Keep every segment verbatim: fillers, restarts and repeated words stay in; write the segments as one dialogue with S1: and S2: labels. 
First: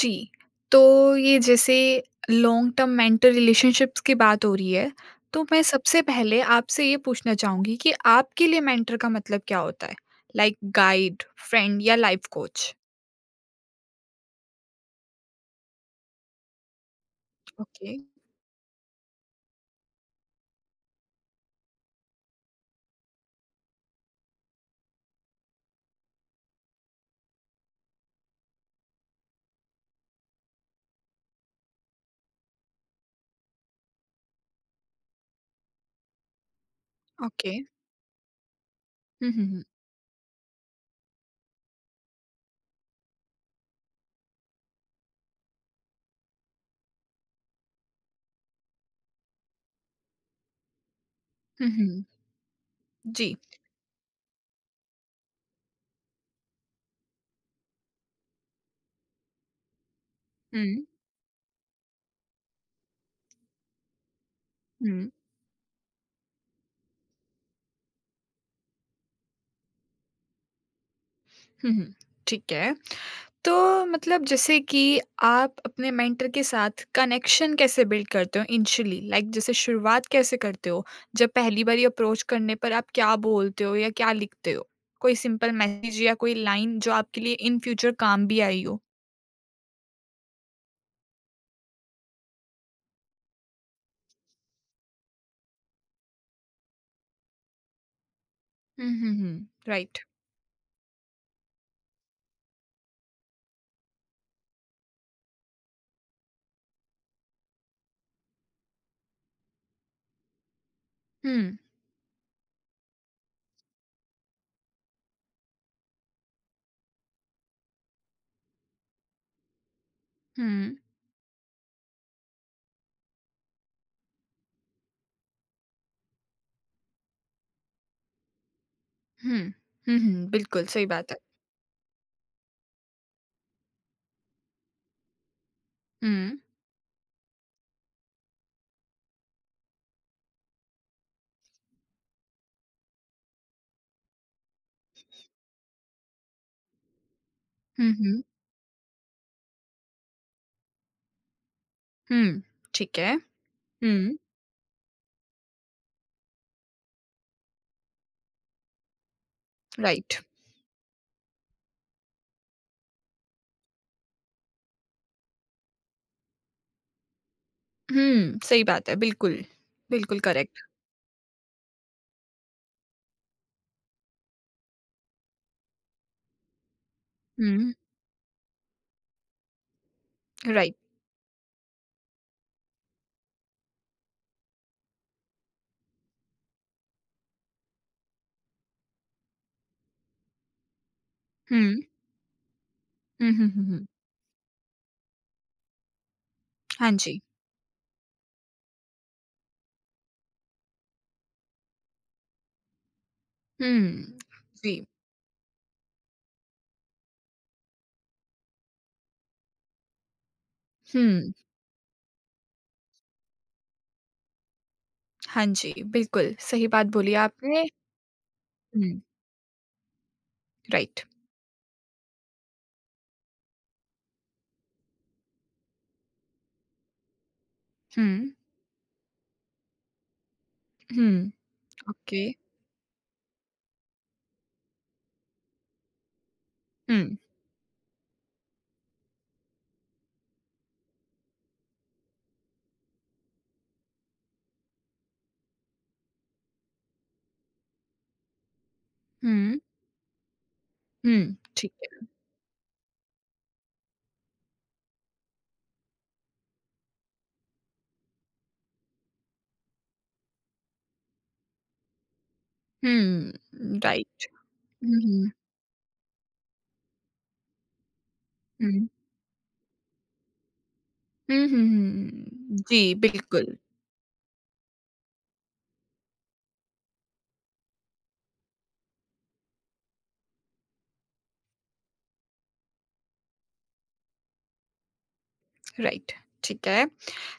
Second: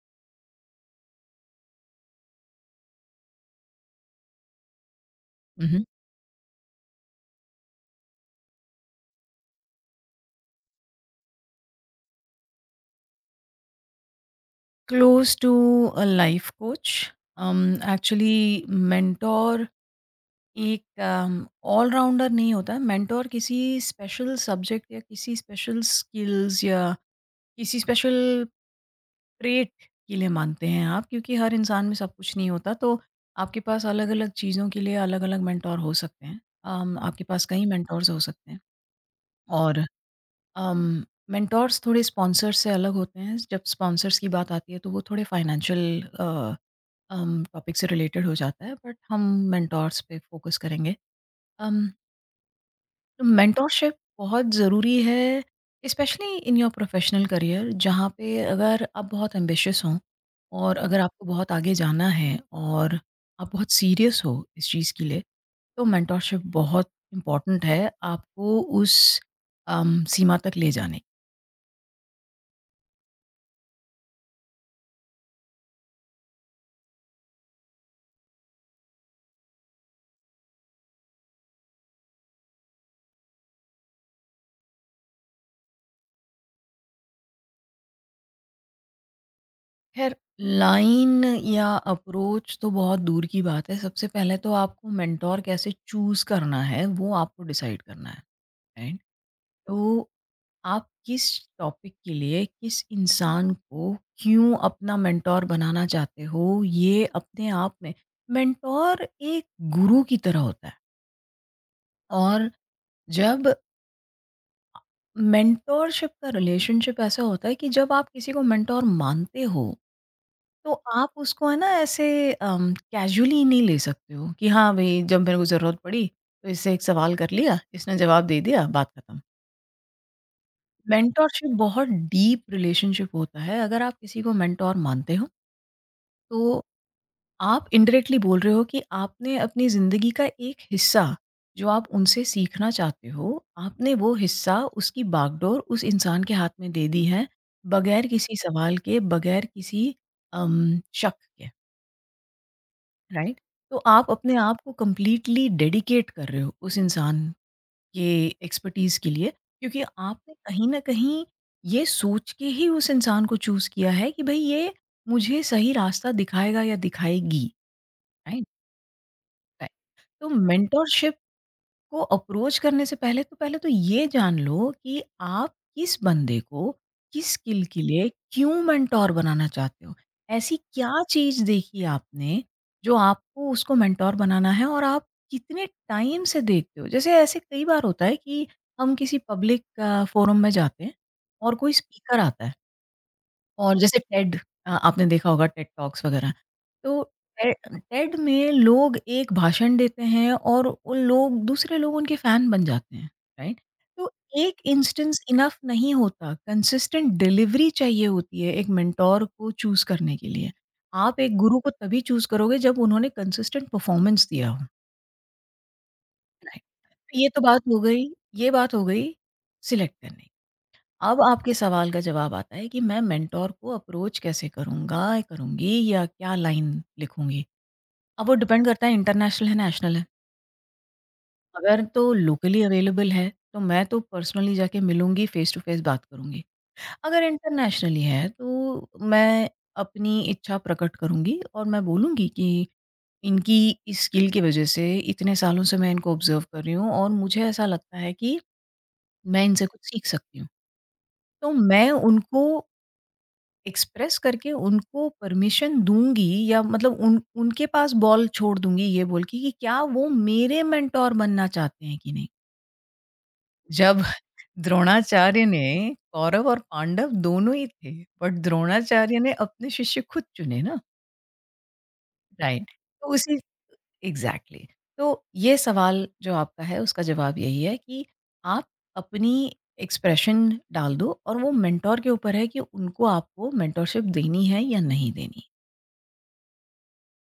S1: जी, तो ये जैसे लॉन्ग टर्म मेंटर रिलेशनशिप्स की बात हो रही है, तो मैं
S2: Mhm.
S1: सबसे पहले आपसे ये पूछना चाहूँगी कि आपके लिए मेंटर का मतलब क्या होता है? लाइक गाइड, फ्रेंड या life coach?
S2: Close to a life coach. Um,
S1: okay,
S2: actually, mentor एक ऑल राउंडर नहीं होता। मेंटोर किसी स्पेशल सब्जेक्ट या किसी स्पेशल स्किल्स या किसी स्पेशल ट्रेट के लिए मानते हैं आप, क्योंकि हर इंसान में सब कुछ नहीं होता। तो आपके पास अलग अलग चीज़ों के लिए अलग अलग मेंटोर हो सकते हैं, um, आपके पास
S1: ओके।
S2: कई मेंटोर्स हो सकते हैं।
S1: हुँ, हुँ, हुँ।
S2: और मेंटोर्स थोड़े स्पॉन्सर्स से अलग होते हैं। जब स्पॉन्सर्स की बात आती है तो वो थोड़े फाइनेंशियल टॉपिक से रिलेटेड हो जाता है, बट हम मेंटोर्स पे फोकस करेंगे।
S1: हुँ,
S2: um,
S1: हुँ।
S2: तो
S1: जी।
S2: मेंटोरशिप बहुत ज़रूरी है, specially in your professional career, जहाँ पे अगर आप बहुत एम्बिशियस हों और
S1: हुँ,
S2: अगर आपको बहुत आगे जाना है और आप बहुत सीरियस हो इस चीज़ के
S1: हुँ,
S2: लिए, तो मेंटोरशिप बहुत इम्पॉर्टेंट है आपको उस um, सीमा तक ले जाने।
S1: हुँ, हुँ। ठीक है। तो मतलब जैसे कि आप अपने मेंटर के साथ कनेक्शन कैसे बिल्ड करते हो इनिशियली, लाइक जैसे शुरुआत कैसे करते हो, जब पहली बारी अप्रोच करने पर आप क्या बोलते हो या क्या लिखते हो? कोई सिंपल मैसेज या कोई लाइन जो आपके लिए इन फ्यूचर काम भी आई हो?
S2: ख़ैर, लाइन या अप्रोच तो बहुत दूर की बात है। सबसे पहले तो आपको मेंटर कैसे चूज़ करना है, वो आपको डिसाइड करना है,
S1: हम्म,
S2: राइट?
S1: हम्म, हम्म, राइट।
S2: तो आप किस टॉपिक के लिए, किस इंसान को क्यों अपना मेंटर बनाना चाहते हो, ये अपने आप में। मेंटर एक गुरु की तरह होता है।
S1: हम्म,
S2: और जब मेंटरशिप का रिलेशनशिप ऐसा होता है कि जब आप किसी को मेंटर मानते हो, तो
S1: हम्म,
S2: आप उसको, है ना, ऐसे अम, कैजुअली नहीं ले सकते हो कि हाँ भाई, जब मेरे को ज़रूरत पड़ी तो इससे एक सवाल कर लिया, इसने जवाब दे दिया, बात खत्म।
S1: हम्म, हम्म, हम्म, बिल्कुल सही बात है।
S2: मेंटोरशिप बहुत डीप रिलेशनशिप होता है। अगर आप किसी को मेंटोर मानते हो,
S1: हम्म,
S2: तो आप इंडायरेक्टली बोल रहे हो कि आपने अपनी ज़िंदगी का एक हिस्सा, जो आप उनसे सीखना चाहते हो, आपने वो हिस्सा, उसकी बागडोर उस इंसान के हाथ में दे दी है,
S1: हम्म,
S2: बगैर
S1: हम्म,
S2: किसी सवाल के, बगैर किसी अम, शक के।
S1: हम्म, ठीक है।
S2: राइट। तो आप
S1: हम्म,
S2: अपने आप को कंप्लीटली डेडिकेट कर रहे हो उस इंसान के एक्सपर्टीज के लिए, क्योंकि
S1: राइट।
S2: आपने कहीं ना कहीं ये सोच के ही उस इंसान को चूज किया है कि भाई ये मुझे सही रास्ता दिखाएगा या दिखाएगी।
S1: Hmm,
S2: right?
S1: सही बात है बिल्कुल। बिल्कुल
S2: तो
S1: करेक्ट।
S2: मेंटोरशिप को अप्रोच करने से पहले तो पहले तो ये जान लो कि आप किस बंदे को किस स्किल
S1: हम्म,
S2: के लिए क्यों मेंटोर बनाना चाहते हो। ऐसी
S1: राइट।
S2: क्या चीज़ देखी आपने जो आपको उसको मेंटोर बनाना है, और आप कितने टाइम से देखते हो? जैसे ऐसे कई बार होता है कि हम किसी पब्लिक अ, फोरम में जाते हैं और कोई
S1: हम्म,
S2: स्पीकर आता है।
S1: हम्म, हम्म, हम्म,
S2: और
S1: हम्म।
S2: जैसे टेड, अ, आपने देखा होगा टेड टॉक्स वगैरह।
S1: हाँ
S2: तो
S1: जी।
S2: टे टेड में लोग एक भाषण देते हैं और उन लोग दूसरे लोग उनके फ़ैन बन जाते हैं, राइट? तो
S1: हुँ।
S2: एक
S1: जी।
S2: इंस्टेंस इनफ नहीं होता, कंसिस्टेंट डिलिवरी चाहिए होती है एक मेंटर को चूज़ करने के लिए। आप
S1: हुँ।
S2: एक गुरु को तभी चूज़ करोगे जब उन्होंने कंसिस्टेंट परफॉर्मेंस दिया हो,
S1: हाँ जी, बिल्कुल,
S2: राइट?
S1: सही बात बोली
S2: तो ये तो
S1: आपने।
S2: बात हो गई ये बात हो
S1: हुँ,
S2: गई सिलेक्ट करने।
S1: राइट।
S2: अब आपके सवाल का जवाब आता है कि मैं मेंटोर को अप्रोच कैसे करूँगा, करूँगी, या क्या लाइन लिखूँगी?
S1: हुँ,
S2: अब वो डिपेंड करता है, इंटरनेशनल है, नेशनल है।
S1: हुँ,
S2: अगर तो
S1: ओके।
S2: लोकली अवेलेबल है, तो मैं तो पर्सनली जाके मिलूँगी, फेस टू फेस बात करूँगी।
S1: हुँ,
S2: अगर इंटरनेशनली है, तो मैं अपनी इच्छा प्रकट करूँगी और मैं बोलूँगी कि इनकी इस स्किल की वज़ह से इतने सालों से मैं इनको ऑब्ज़र्व कर रही हूँ, और मुझे ऐसा लगता है कि मैं
S1: हुँ,
S2: इनसे कुछ सीख सकती हूँ।
S1: हुँ,
S2: तो
S1: ठीक
S2: मैं
S1: है।
S2: उनको एक्सप्रेस करके उनको परमिशन दूँगी, या मतलब उन उनके पास बॉल छोड़ दूँगी, ये बोल के कि क्या वो मेरे मेंटोर बनना चाहते हैं कि नहीं?
S1: हुँ,
S2: जब
S1: राइट। हुँ, हुँ,
S2: द्रोणाचार्य ने कौरव और पांडव दोनों ही थे, बट
S1: हुँ।
S2: द्रोणाचार्य ने अपने शिष्य खुद चुने ना,
S1: हुँ, हुँ, हुँ, हुँ।
S2: राइट?
S1: जी,
S2: तो उसी
S1: बिल्कुल,
S2: एग्ज़ैक्टली। तो ये सवाल जो आपका है उसका जवाब यही है कि आप अपनी एक्सप्रेशन डाल दो, और वो मेंटोर के ऊपर है कि उनको आपको मेंटोरशिप देनी है या नहीं देनी।
S1: राइट, ठीक है।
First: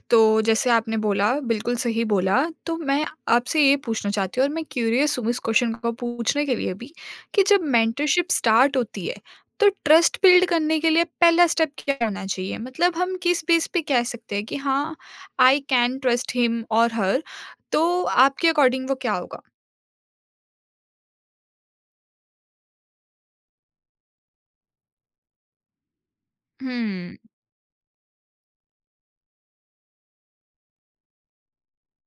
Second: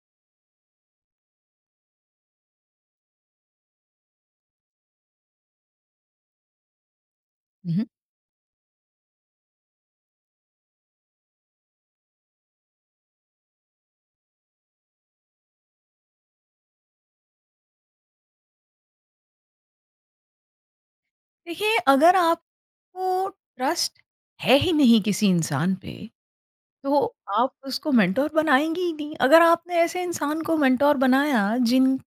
S1: तो जैसे आपने बोला, बिल्कुल सही बोला, तो मैं आपसे ये पूछना चाहती हूँ और मैं क्यूरियस हूँ इस क्वेश्चन को पूछने के लिए भी कि जब मेंटरशिप स्टार्ट होती है, तो ट्रस्ट बिल्ड करने के लिए पहला स्टेप क्या होना चाहिए? मतलब हम किस बेस पे कह सकते हैं कि हाँ, आई कैन ट्रस्ट हिम और हर, तो आपके अकॉर्डिंग वो क्या होगा?
S2: देखिए, अगर आपको ट्रस्ट है ही नहीं किसी इंसान पे, तो
S1: हुँ।
S2: आप उसको मेंटोर बनाएंगी ही नहीं। अगर आपने ऐसे इंसान को मेंटोर बनाया जिन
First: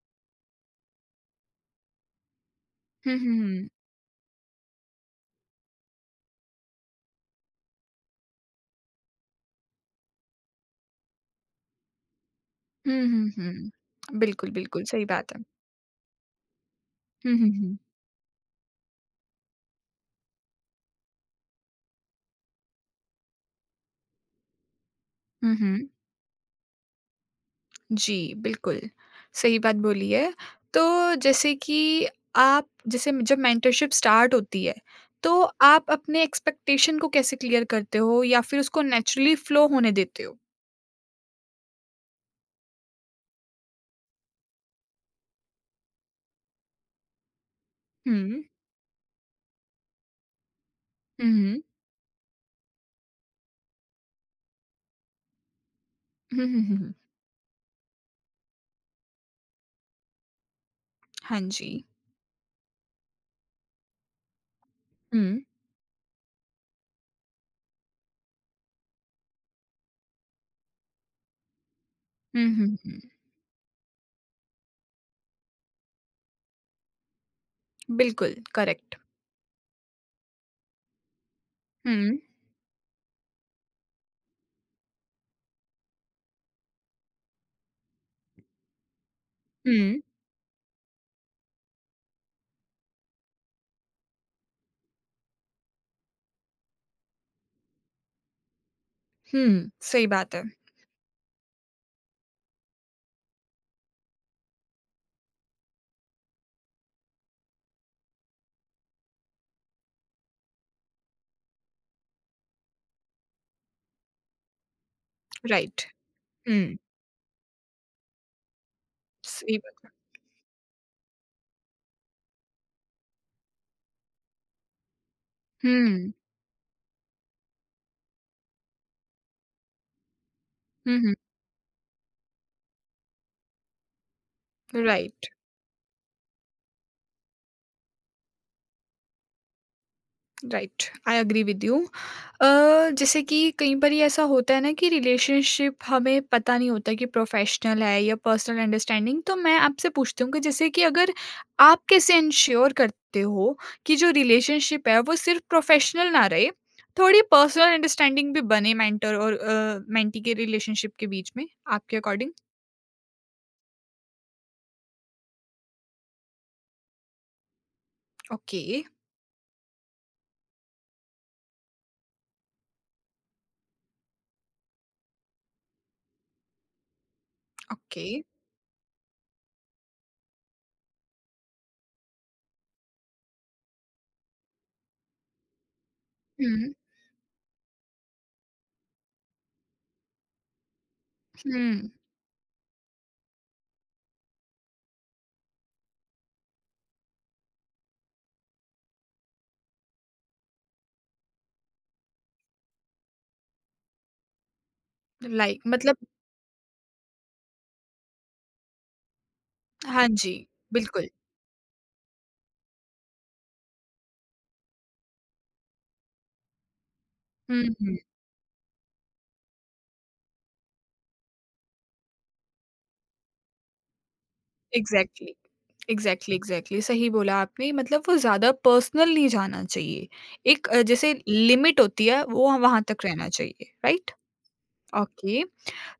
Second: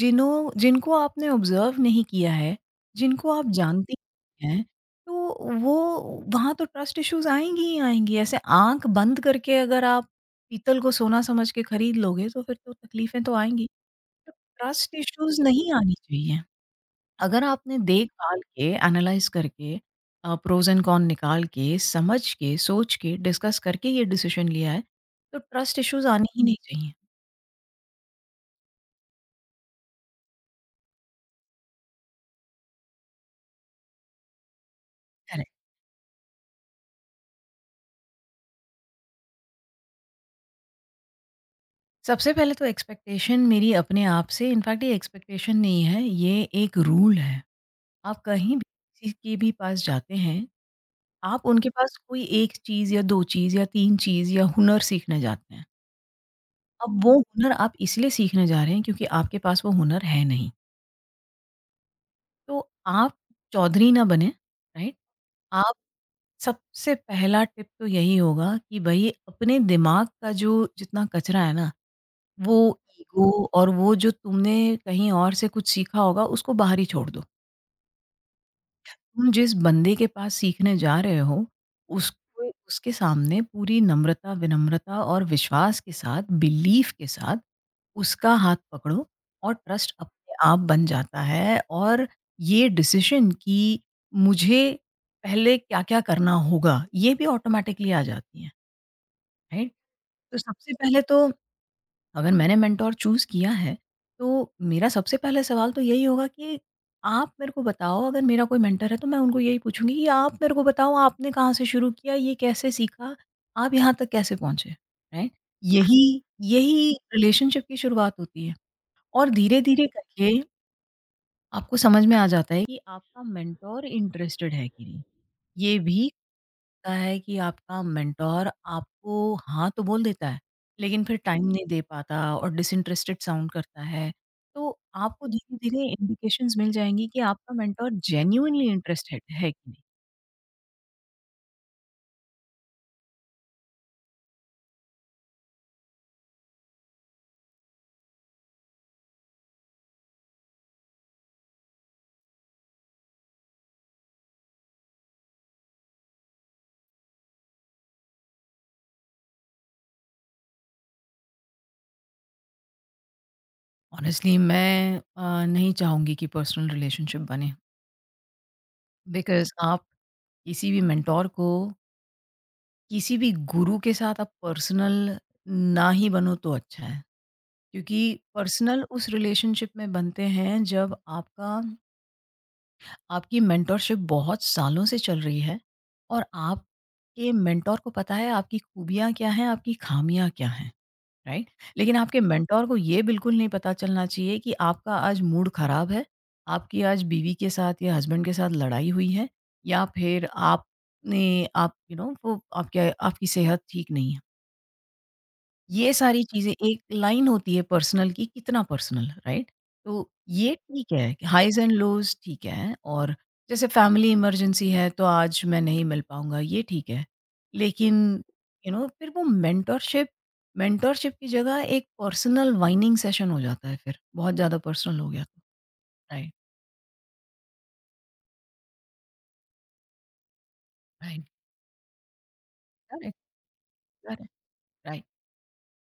S2: जिन्हों जिनको आपने ऑब्जर्व नहीं किया है,
S1: हुँ,
S2: जिनको
S1: हुँ,
S2: आप
S1: हुँ।
S2: जानते नहीं हैं, तो वो वहाँ तो ट्रस्ट इश्यूज आएंगी ही आएंगी। ऐसे आंख बंद करके अगर आप पीतल को सोना समझ के खरीद लोगे, तो फिर तो
S1: हुँ,
S2: तकलीफें
S1: हुँ,
S2: तो आएंगी।
S1: हुँ।
S2: तो
S1: बिल्कुल, बिल्कुल,
S2: ट्रस्ट
S1: सही बात
S2: इश्यूज
S1: है।
S2: नहीं आनी चाहिए।
S1: हुँ,
S2: अगर
S1: हुँ,
S2: आपने
S1: हुँ।
S2: देख-भाल के, एनालाइज़ करके, अ, प्रोज़ एंड कॉन निकाल के, समझ के, सोच के, डिस्कस करके ये डिसीज़न लिया है, तो
S1: हुँ,
S2: ट्रस्ट
S1: हुँ।
S2: इश्यूज़ आने ही नहीं चाहिए।
S1: जी, बिल्कुल, सही बात बोली है। तो जैसे कि आप जैसे जब मेंटरशिप स्टार्ट होती है, तो
S2: करेक्ट।
S1: आप अपने एक्सपेक्टेशन को कैसे क्लियर करते हो या फिर उसको नेचुरली फ्लो होने देते हो?
S2: सबसे पहले तो एक्सपेक्टेशन मेरी अपने आप से, इनफैक्ट ये एक्सपेक्टेशन नहीं है, ये एक रूल है।
S1: हुँ,
S2: आप
S1: हुँ,
S2: कहीं भी किसी के भी पास जाते हैं, आप
S1: हुँ।
S2: उनके पास कोई एक चीज़ या दो चीज़ या तीन चीज़ या हुनर सीखने जाते हैं।
S1: हुँ, हुँ, हुँ, हुँ।
S2: अब वो हुनर आप इसलिए सीखने जा रहे हैं क्योंकि आपके पास वो हुनर है नहीं।
S1: हाँ जी।
S2: तो आप चौधरी ना बने, राइट?
S1: हुँ,
S2: आप सबसे पहला टिप तो यही होगा कि भई अपने दिमाग का जो जितना कचरा है ना,
S1: हुँ, हुँ,
S2: वो
S1: हुँ।
S2: ईगो और वो जो तुमने कहीं और से कुछ सीखा होगा, उसको बाहर ही छोड़ दो।
S1: बिल्कुल, करेक्ट।
S2: तुम जिस बंदे के पास सीखने जा रहे हो,
S1: हुँ,
S2: उसको उसके सामने पूरी नम्रता, विनम्रता और विश्वास के साथ, बिलीफ के साथ उसका हाथ पकड़ो, और ट्रस्ट
S1: हुँ,
S2: अपने आप बन जाता है, और ये डिसीजन कि मुझे पहले क्या-क्या करना होगा, ये भी ऑटोमैटिकली आ जाती है,
S1: हुँ,
S2: राइट?
S1: सही बात
S2: तो
S1: है,
S2: सबसे पहले तो अगर मैंने मेंटोर चूज़ किया है, तो मेरा सबसे पहला सवाल तो यही होगा कि आप मेरे को बताओ। अगर मेरा कोई मेंटर है तो मैं उनको यही पूछूँगी कि आप मेरे को बताओ, आपने कहाँ से शुरू किया, ये कैसे सीखा, आप यहाँ तक कैसे पहुँचे, राइट?
S1: राइट।
S2: यही
S1: हुँ,
S2: यही रिलेशनशिप की शुरुआत होती है। और
S1: सही
S2: धीरे-धीरे
S1: बात है।
S2: करके आपको समझ में आ जाता है कि आपका मेंटोर इंटरेस्टेड है कि नहीं। ये भी
S1: हुँ,
S2: होता है कि आपका मेंटोर आपको हाँ तो बोल देता है,
S1: हुँ,
S2: लेकिन
S1: हुँ,
S2: फिर टाइम नहीं दे पाता और डिसइंटरेस्टेड साउंड करता है। तो आपको
S1: राइट।
S2: धीरे-धीरे इंडिकेशंस मिल जाएँगी कि आपका मेंटोर जेन्युइनली इंटरेस्टेड है कि नहीं।
S1: Right, I agree with you. जैसे कि कई बार ये ऐसा होता है ना कि रिलेशनशिप हमें पता नहीं होता कि प्रोफेशनल है या पर्सनल अंडरस्टैंडिंग, तो मैं आपसे पूछती हूँ कि जैसे कि अगर आप कैसे इंश्योर करते हो कि जो रिलेशनशिप है वो सिर्फ प्रोफेशनल ना रहे, थोड़ी पर्सनल अंडरस्टैंडिंग भी बने मेंटर और मेंटी के रिलेशनशिप के बीच में, आपके अकॉर्डिंग?
S2: ऑनेस्टली मैं अ, नहीं चाहूँगी कि पर्सनल रिलेशनशिप बने,
S1: ओके।
S2: बिकॉज़ आप किसी भी मेंटोर को, किसी भी गुरु के साथ आप पर्सनल ना ही बनो तो अच्छा है। क्योंकि
S1: ओके।
S2: पर्सनल उस रिलेशनशिप में बनते हैं जब आपका आपकी मेंटोरशिप बहुत सालों से चल रही है और
S1: हम्म,
S2: आपके मेंटोर को पता है आपकी खूबियाँ क्या हैं, आपकी खामियाँ क्या हैं, राइट?
S1: हम्म।
S2: लेकिन आपके मेंटोर को ये बिल्कुल नहीं पता चलना चाहिए कि आपका आज मूड ख़राब है, आपकी आज बीवी के साथ या हस्बैंड के साथ लड़ाई हुई है, या फिर आपने आप यू नो वो आपके आपकी सेहत ठीक नहीं है।
S1: लाइक
S2: ये
S1: मतलब,
S2: सारी चीज़ें एक लाइन होती है पर्सनल की कितना पर्सनल, राइट?
S1: हाँ
S2: तो
S1: जी,
S2: ये ठीक
S1: बिल्कुल।
S2: है कि हाइज़ एंड लोज़ ठीक है, और जैसे फैमिली इमरजेंसी है तो आज मैं नहीं मिल पाऊँगा, ये ठीक है।
S1: हम्म, हम्म।
S2: लेकिन यू नो फिर वो मेंटरशिप मेंटरशिप की जगह एक पर्सनल वाइनिंग सेशन हो जाता है फिर, बहुत ज़्यादा पर्सनल हो गया
S1: एग्जैक्टली,
S2: तो। राइट,
S1: एग्जैक्टली, एग्जैक्टली, सही बोला आपने, मतलब वो ज़्यादा पर्सनल नहीं जाना चाहिए। एक अ, जैसे
S2: राइट,
S1: लिमिट होती है, वो वहाँ तक
S2: करेक्ट,
S1: रहना चाहिए, राइट?
S2: Correct, right.
S1: ओके।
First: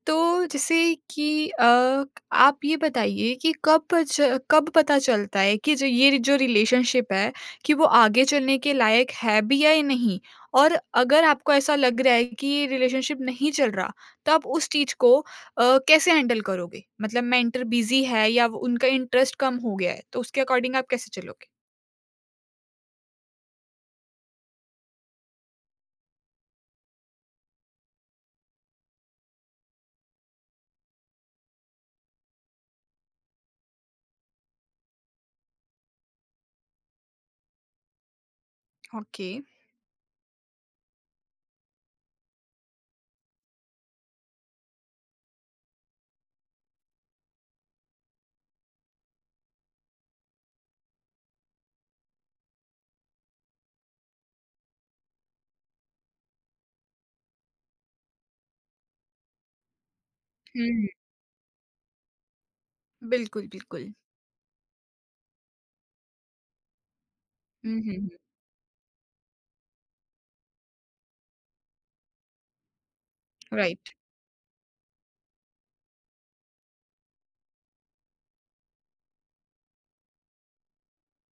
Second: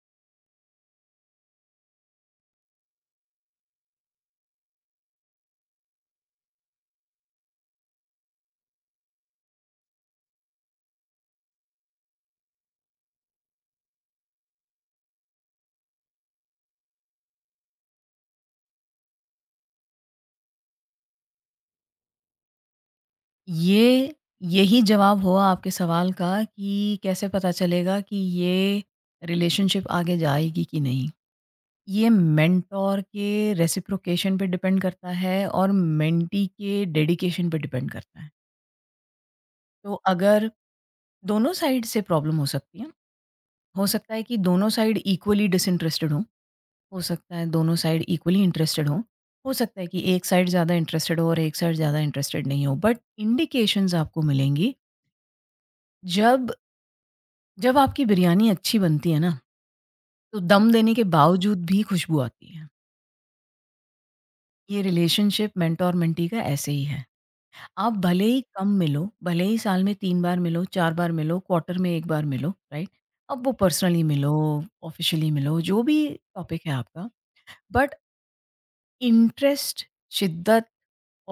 S1: तो जैसे कि अ, आप ये बताइए कि कब च कब पता चलता है कि जो ये जो रिलेशनशिप है कि वो आगे चलने के लायक है भी या ये नहीं? और अगर आपको ऐसा लग रहा है कि ये रिलेशनशिप नहीं चल रहा, तो आप उस चीज़ को अ, कैसे हैंडल करोगे? मतलब मेंटर बिज़ी है या वो उनका इंटरेस्ट कम हो गया है, तो उसके अकॉर्डिंग आप कैसे चलोगे?
S2: ये यही जवाब हुआ आपके सवाल का कि कैसे पता चलेगा कि ये रिलेशनशिप आगे जाएगी कि नहीं? ये मेंटोर के रेसिप्रोकेशन पे डिपेंड करता है और मेंटी के डेडिकेशन पे डिपेंड करता है।
S1: ओके।
S2: तो अगर दोनों साइड से प्रॉब्लम हो सकती है, हो सकता है कि दोनों साइड इक्वली डिसइंटरेस्टेड हों, हो सकता है दोनों साइड इक्वली इंटरेस्टेड हों, हो सकता है कि एक साइड ज़्यादा इंटरेस्टेड हो और एक साइड ज़्यादा इंटरेस्टेड नहीं हो। बट इंडिकेशंस आपको मिलेंगी। जब जब आपकी बिरयानी अच्छी बनती है ना, तो दम
S1: हुँ,
S2: देने के बावजूद भी खुशबू आती है।
S1: बिल्कुल, बिल्कुल।
S2: ये रिलेशनशिप मेंटोर मेंटी का ऐसे ही है।
S1: हुँ,
S2: आप
S1: हुँ, हुँ।
S2: भले ही कम मिलो, भले ही साल में तीन बार मिलो, चार बार मिलो, क्वार्टर में एक बार मिलो, राइट? अब वो
S1: राइट।
S2: पर्सनली मिलो, ऑफ़िशियली मिलो, जो भी टॉपिक है आपका, बट इंटरेस्ट, शिद्दत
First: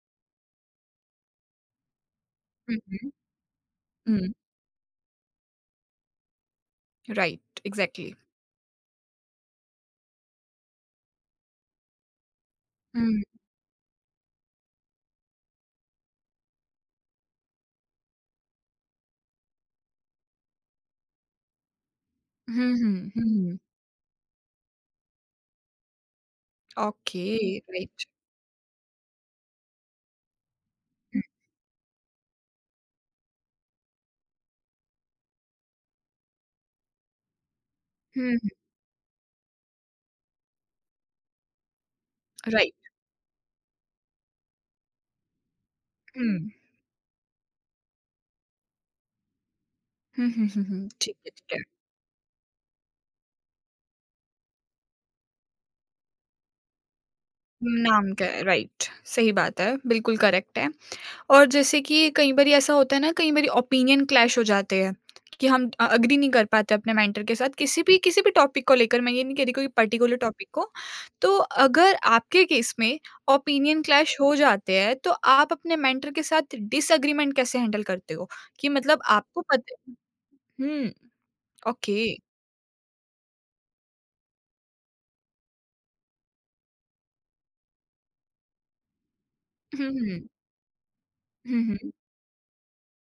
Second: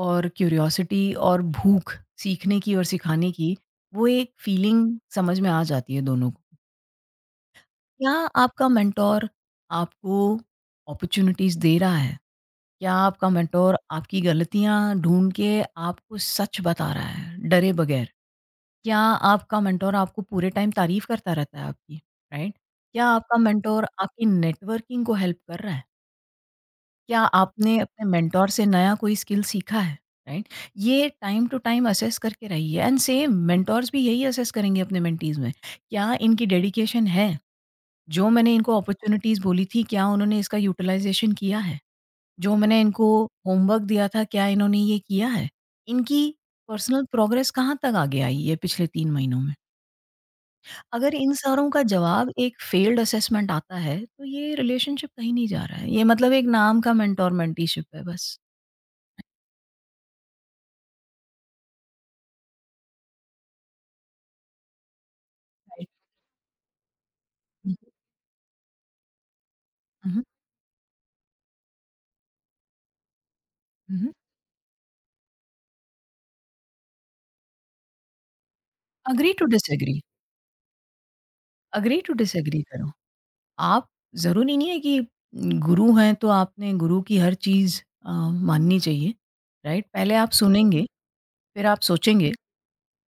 S2: और क्यूरियोसिटी और भूख सीखने की
S1: हुँ,
S2: और
S1: हुँ।
S2: सिखाने की, वो
S1: हुँ,
S2: एक फीलिंग समझ में आ जाती है दोनों को।
S1: राइट,
S2: क्या
S1: एग्ज़ैक्टली।
S2: आपका मेंटर आपको अपॉर्च्युनिटीज़ दे रहा है? क्या
S1: हुँ।
S2: आपका मेंटर आपकी गलतियाँ ढूँढ के आपको सच बता रहा है, डरे बगैर? क्या आपका मेंटोर आपको पूरे टाइम तारीफ करता रहता है आपकी, राइट?
S1: हुँ,
S2: क्या
S1: हुँ,
S2: आपका
S1: हुँ।
S2: मेंटोर आपकी नेटवर्किंग को हेल्प कर रहा है? क्या
S1: ओके,
S2: आपने अपने
S1: राइट।
S2: मेंटोर से नया कोई स्किल सीखा है, राइट? ये टाइम टू टाइम असेस करके रहिए एंड सेम मेंटोर्स भी यही असेस करेंगे अपने मेंटीज़ में। क्या इनकी डेडिकेशन है? जो
S1: हुँ,
S2: मैंने इनको अपॉर्च्युनिटीज़ बोली थी, क्या उन्होंने इसका यूटिलाइज़ेशन किया है? जो
S1: राइट।
S2: मैंने इनको होमवर्क दिया था, क्या इन्होंने ये किया है?
S1: हुँ।
S2: इनकी पर्सनल प्रोग्रेस कहाँ तक आगे आई है पिछले तीन महीनों में?
S1: हुँ, हुँ, हुँ, हुँ।
S2: अगर
S1: ठीक है,
S2: इन
S1: ठीक है।
S2: सारों का जवाब एक फेल्ड असेसमेंट आता है, तो ये रिलेशनशिप कहीं नहीं जा रहा है। ये मतलब एक नाम का मेंटर मेंटीशिप है
S1: नाम का
S2: बस।
S1: है, राइट। सही बात है, बिल्कुल करेक्ट है। और जैसे कि कई बारी ऐसा होता है ना, कई बारी ओपिनियन क्लैश हो जाते हैं कि हम अ,
S2: राइट।
S1: एग्री नहीं कर पाते अपने मेंटर के साथ किसी भी किसी भी टॉपिक को लेकर, मैं ये नहीं कह रही कोई
S2: हुँ,
S1: पर्टिकुलर
S2: हुँ,
S1: टॉपिक को। तो अगर आपके केस में ओपिनियन
S2: हुँ, हुँ।
S1: क्लैश हो जाते हैं, तो आप अपने मेंटर के साथ डिसएग्रीमेंट कैसे हैंडल करते हो? कि मतलब
S2: एग्री
S1: आपको
S2: टू
S1: पता।
S2: डिसएग्री,
S1: हुँ,
S2: एग्री टू
S1: ओके।
S2: डिसएग्री करो। आप, ज़रूरी नहीं है कि गुरु हैं तो आपने गुरु की हर चीज़ अ, माननी चाहिए, राइट?
S1: हुँ,
S2: पहले
S1: हुँ।
S2: आप सुनेंगे,
S1: हुँ,
S2: फिर आप
S1: हुँ।
S2: सोचेंगे,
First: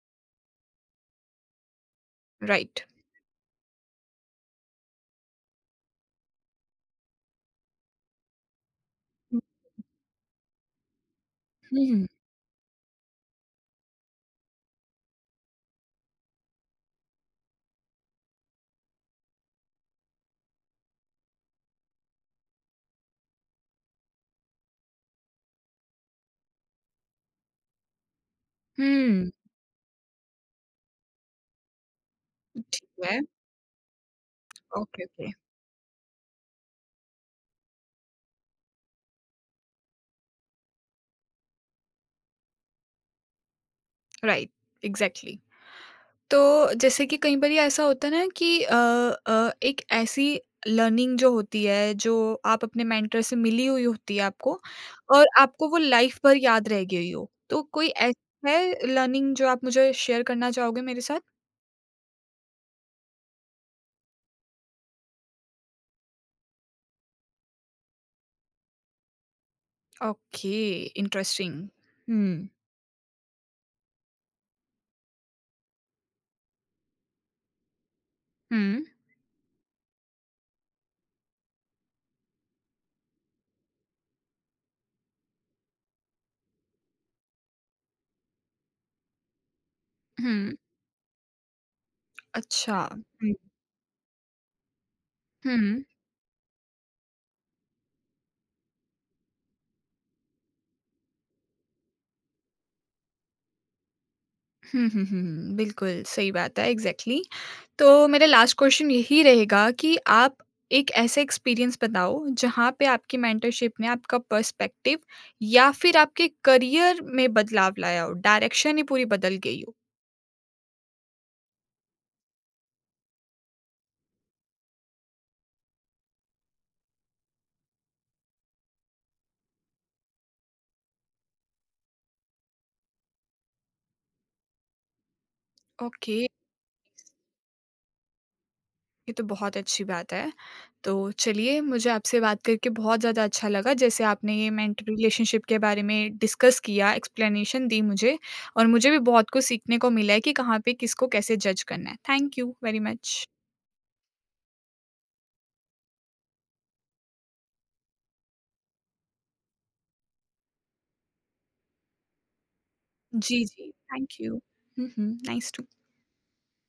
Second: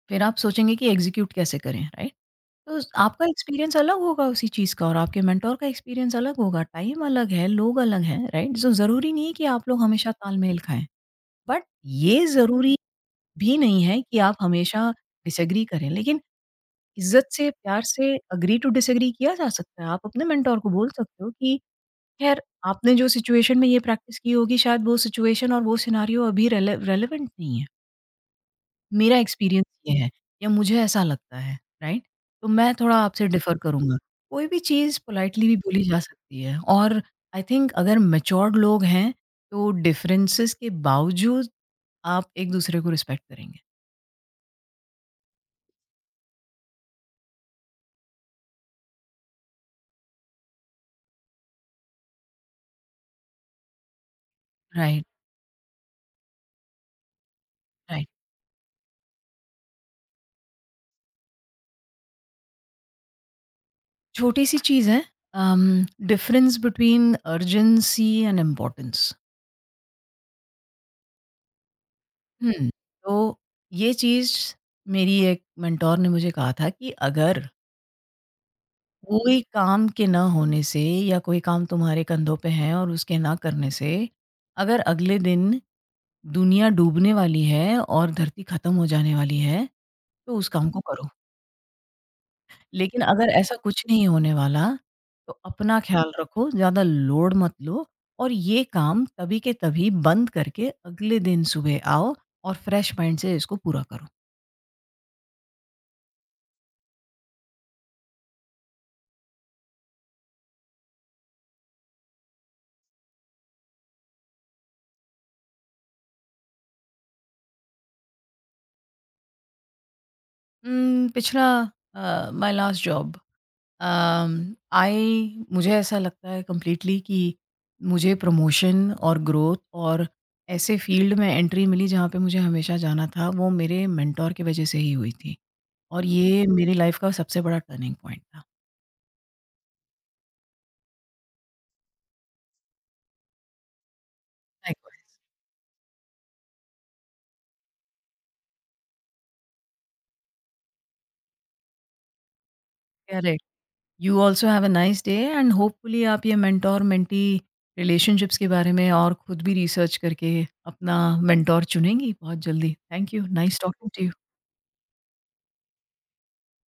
S2: फिर आप सोचेंगे कि एग्ज़ीक्यूट कैसे करें, राइट? तो
S1: राइट।
S2: स आपका एक्सपीरियंस अलग होगा उसी चीज़ का, और आपके मेंटोर का एक्सपीरियंस अलग होगा, टाइम अलग है, लोग अलग हैं, राइट? सो ज़रूरी नहीं है
S1: हुँ,
S2: कि आप लोग हमेशा तालमेल खाएँ। बट
S1: हुँ,
S2: ये ज़रूरी भी नहीं है कि आप हमेशा डिसएग्री करें, लेकिन इज़्ज़त से, प्यार से एग्री टू डिसएग्री किया जा सकता है। आप अपने मेंटोर को बोल सकते हो कि खैर, आपने जो सिचुएशन में ये प्रैक्टिस की होगी, शायद वो सिचुएशन और वो सिनेरियो अभी रेले रेलेवेंट नहीं है। मेरा
S1: हुँ।
S2: एक्सपीरियंस ये है, या मुझे ऐसा लगता है, राइट? तो मैं थोड़ा
S1: ठीक है।
S2: आपसे डिफ़र करूँगा। कोई भी चीज़
S1: ओके, ओके।
S2: पोलाइटली भी बोली जा सकती है, और आई थिंक अगर मैच्योर्ड लोग हैं, तो डिफ़रेंसेस के बावजूद आप एक-दूसरे को रिस्पेक्ट करेंगे।
S1: Right, exactly. तो जैसे कि कई बारी ऐसा होता है ना कि अ अ, एक ऐसी लर्निंग जो होती है, जो आप अपने मेंटर से मिली हुई होती है आपको,
S2: राइट,
S1: और आपको वो लाइफ़ भर याद रह गई हो। तो कोई
S2: राइट।
S1: ऐसी है लर्निंग जो आप मुझे शेयर करना चाहोगे मेरे साथ?
S2: छोटी-सी चीज़ है, um, difference between urgency and importance.
S1: Okay, interesting. हुँ,
S2: हुँ, तो ये चीज़ मेरी एक मेंटर ने मुझे कहा था कि अगर
S1: हुँ,
S2: कोई काम के ना होने से, या कोई काम तुम्हारे कंधों पे है और उसके ना करने से, अगर अगले दिन दुनिया डूबने वाली है और धरती खत्म हो जाने वाली है, तो उस
S1: हुँ।
S2: काम को करो।
S1: अच्छा।
S2: लेकिन अगर
S1: हुँ,
S2: ऐसा कुछ नहीं होने वाला, तो
S1: हुँ।
S2: अपना ख्याल रखो, ज़्यादा लोड मत लो, और ये काम तभी के तभी बंद करके अगले दिन सुबह आओ और फ्रेश माइंड से इसको पूरा करो।
S1: हुँ, हुँ, हुँ, हुँ। बिल्कुल, सही बात है, एग्ज़ैक्टली। तो मेरा लास्ट क्वेश्चन यही रहेगा कि आप एक ऐसा एक्सपीरियंस बताओ, जहाँ पे आपकी मेंटरशिप ने आपका पर्सपेक्टिव या फिर आपके करियर में बदलाव लाया हो, डायरेक्शन ही पूरी बदल गई हो?
S2: उम, पिछला uh, my last job, um, I मुझे ऐसा लगता है कंप्लीटली कि मुझे प्रमोशन और ग्रोथ और ऐसे फील्ड में एंट्री मिली जहाँ पे मुझे हमेशा जाना था, वो मेरे मेंटर की वज़ह से ही हुई थी, और
S1: ओके।
S2: ये मेरी लाइफ़ का सबसे बड़ा टर्निंग पॉइंट था।
S1: ये तो बहुत अच्छी बात है। तो चलिए, मुझे आपसे बात करके बहुत ज़्यादा अच्छा लगा, जैसे आपने ये मेंटर
S2: Likewise.
S1: रिलेशनशिप के बारे में डिस्कस किया, एक्सप्लेनेशन दी मुझे, और मुझे भी बहुत कुछ सीखने को मिला है कि कहाँ पे किसको कैसे जज करना है। Thank you very much.
S2: Correct. You also have a nice day, and hopefully आप ये मेंटर मेंटी रिलेशनशिप्स के बारे में और खुद भी रिसर्च करके अपना मेंटर चुनेंगी बहुत जल्दी। Thank you.
S1: जी,
S2: नाइस
S1: जी।
S2: Talking to
S1: thank
S2: you.
S1: You. हुँ, हुँ। Nice to